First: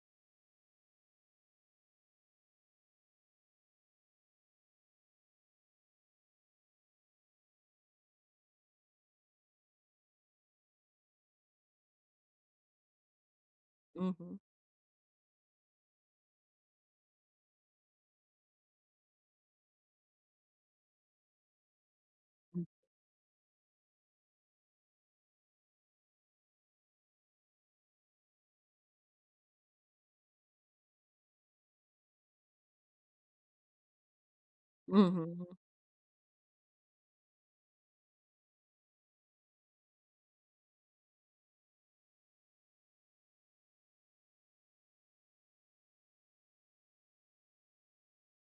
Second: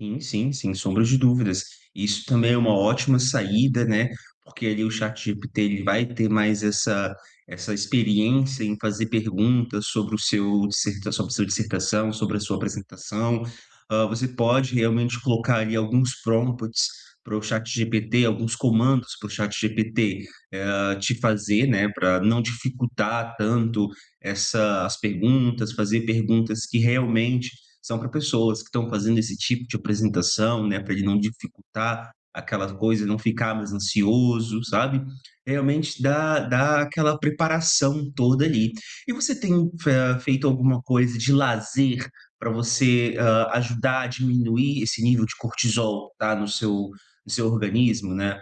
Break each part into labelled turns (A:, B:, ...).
A: Sim, sim, sem sombra de dúvidas. Isso também é uma ótima saída, né, porque ali o ChatGPT, ele vai ter mais essa essa experiência em fazer perguntas sobre o seu dissertação seu dissertação, sobre a sua apresentação. Hã, você
B: Uhum.
A: pode realmente colocar ali alguns prompts para o ChatGPT, alguns comandos para o ChatGPT, hã, te fazer, né, pra não
B: Uhum.
A: dificultar tanto essa as perguntas, fazer perguntas que realmente são pra pessoas que estão fazendo esse tipo de apresentação, né, pra ele não dificultar, aquelas coisas, não ficar mais ansioso, sabe?
B: Uhum.
A: Realmente dá dá aquela preparação toda ali. E você tem fe feito alguma coisa de lazer pra você, hã, ajudar a diminuir esse nível de cortisol, tá, no seu no seu organismo, né?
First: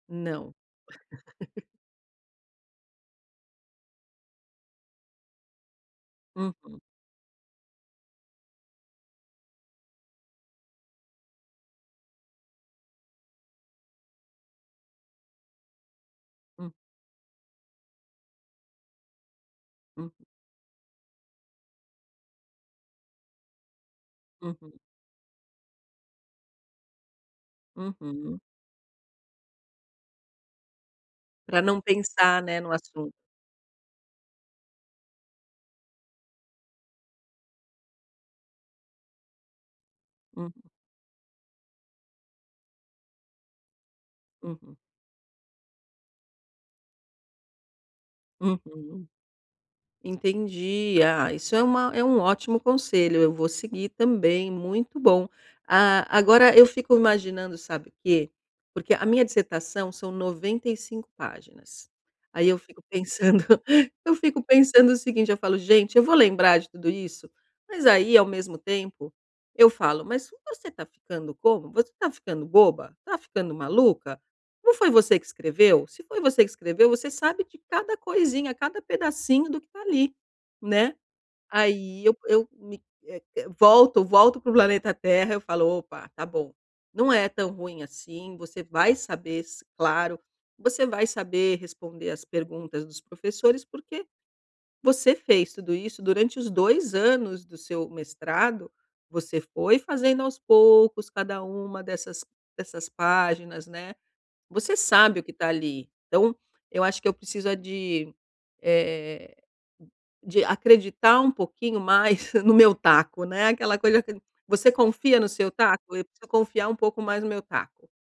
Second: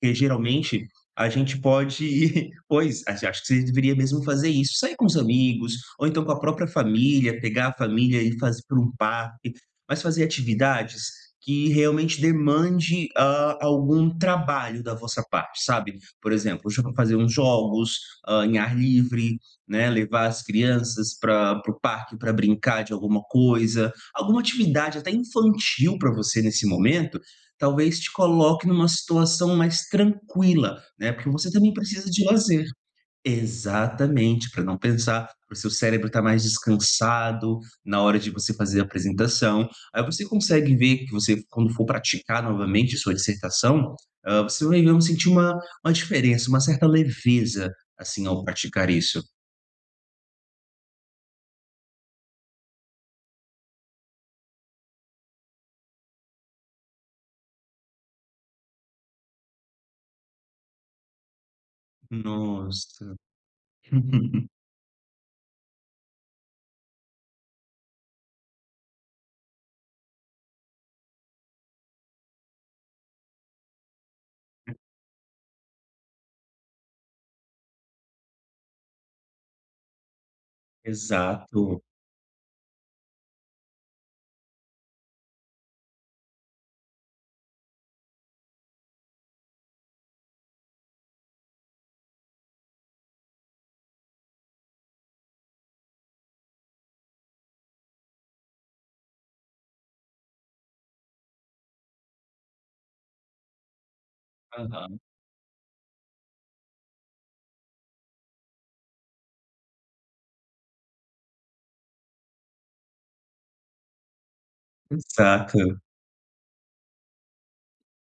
A: Porque
B: Não.
A: geralmente a gente pode pois, a acho que você deveria mesmo fazer isso. Sair com os amigos, ou então com a própria
B: Uhum.
A: família, pegar a família e fazer para um parque. Mas fazer atividades que realmente demande, hã, algum trabalho da vossa parte, sabe? Por exemplo,
B: Hum.
A: hoje eu vou fazer uns jogos, hã, em ar livre, né.
B: Hum.
A: Levar as crianças pra para o parque pra brincar de alguma coisa, alguma
B: Uhum.
A: atividade, até infantil pra você nesse momento, talvez te
B: Uhum.
A: coloque numa situação mais tranquila, né, porque você
B: Pra
A: também
B: não
A: precisa de
B: pensar, né,
A: lazer.
B: no assunto.
A: Exatamente, pra não pensar, para o seu cérebro está mais descansado na hora de você fazer a apresentação. Aí você
B: Hum.
A: consegue ver que você, quando for praticar novamente a sua dissertação, hã, você
B: Uhum.
A: vai ver sentir uma uma diferença, uma certa leveza, assim, ao praticar
B: Uhum.
A: isso.
B: Entendi. Ah, isso é uma é um ótimo conselho, eu vou seguir também, muito bom. Ah, agora eu fico imaginando sabe quê? Porque a minha dissertação são 95 páginas. Aí eu fico
A: Nossa.
B: pensando eu fico pensando o seguinte, eu falo: "Gente, eu vou lembrar de tudo isso?". Mas aí, ao mesmo tempo, eu falo: "Mas você está ficando como? Você está ficando boba? Está ficando maluca? Não foi você que escreveu? Se foi você que escreveu, você sabe de cada coisinha, cada pedacinho do que está ali". Né?
A: Exato.
B: Aí eu eu me eh, volto volto para o planeta Terra, eu falo: "Opa, está bom. Não é tão ruim assim, você vai saber s claro, você vai saber responder as perguntas dos professores, porque você fez tudo isso durante os 2 anos do seu mestrado. Você foi fazendo aos poucos, cada uma dessas dessas páginas, né. Você
A: Aham.
B: sabe o que está ali". Então, eu acho que eu preciso é de eh, de acreditar um pouquinho mais no meu taco, né. Aquela coisa que você confia no seu
A: Exato.
B: taco? Eu preciso confiar um pouco mais no meu taco.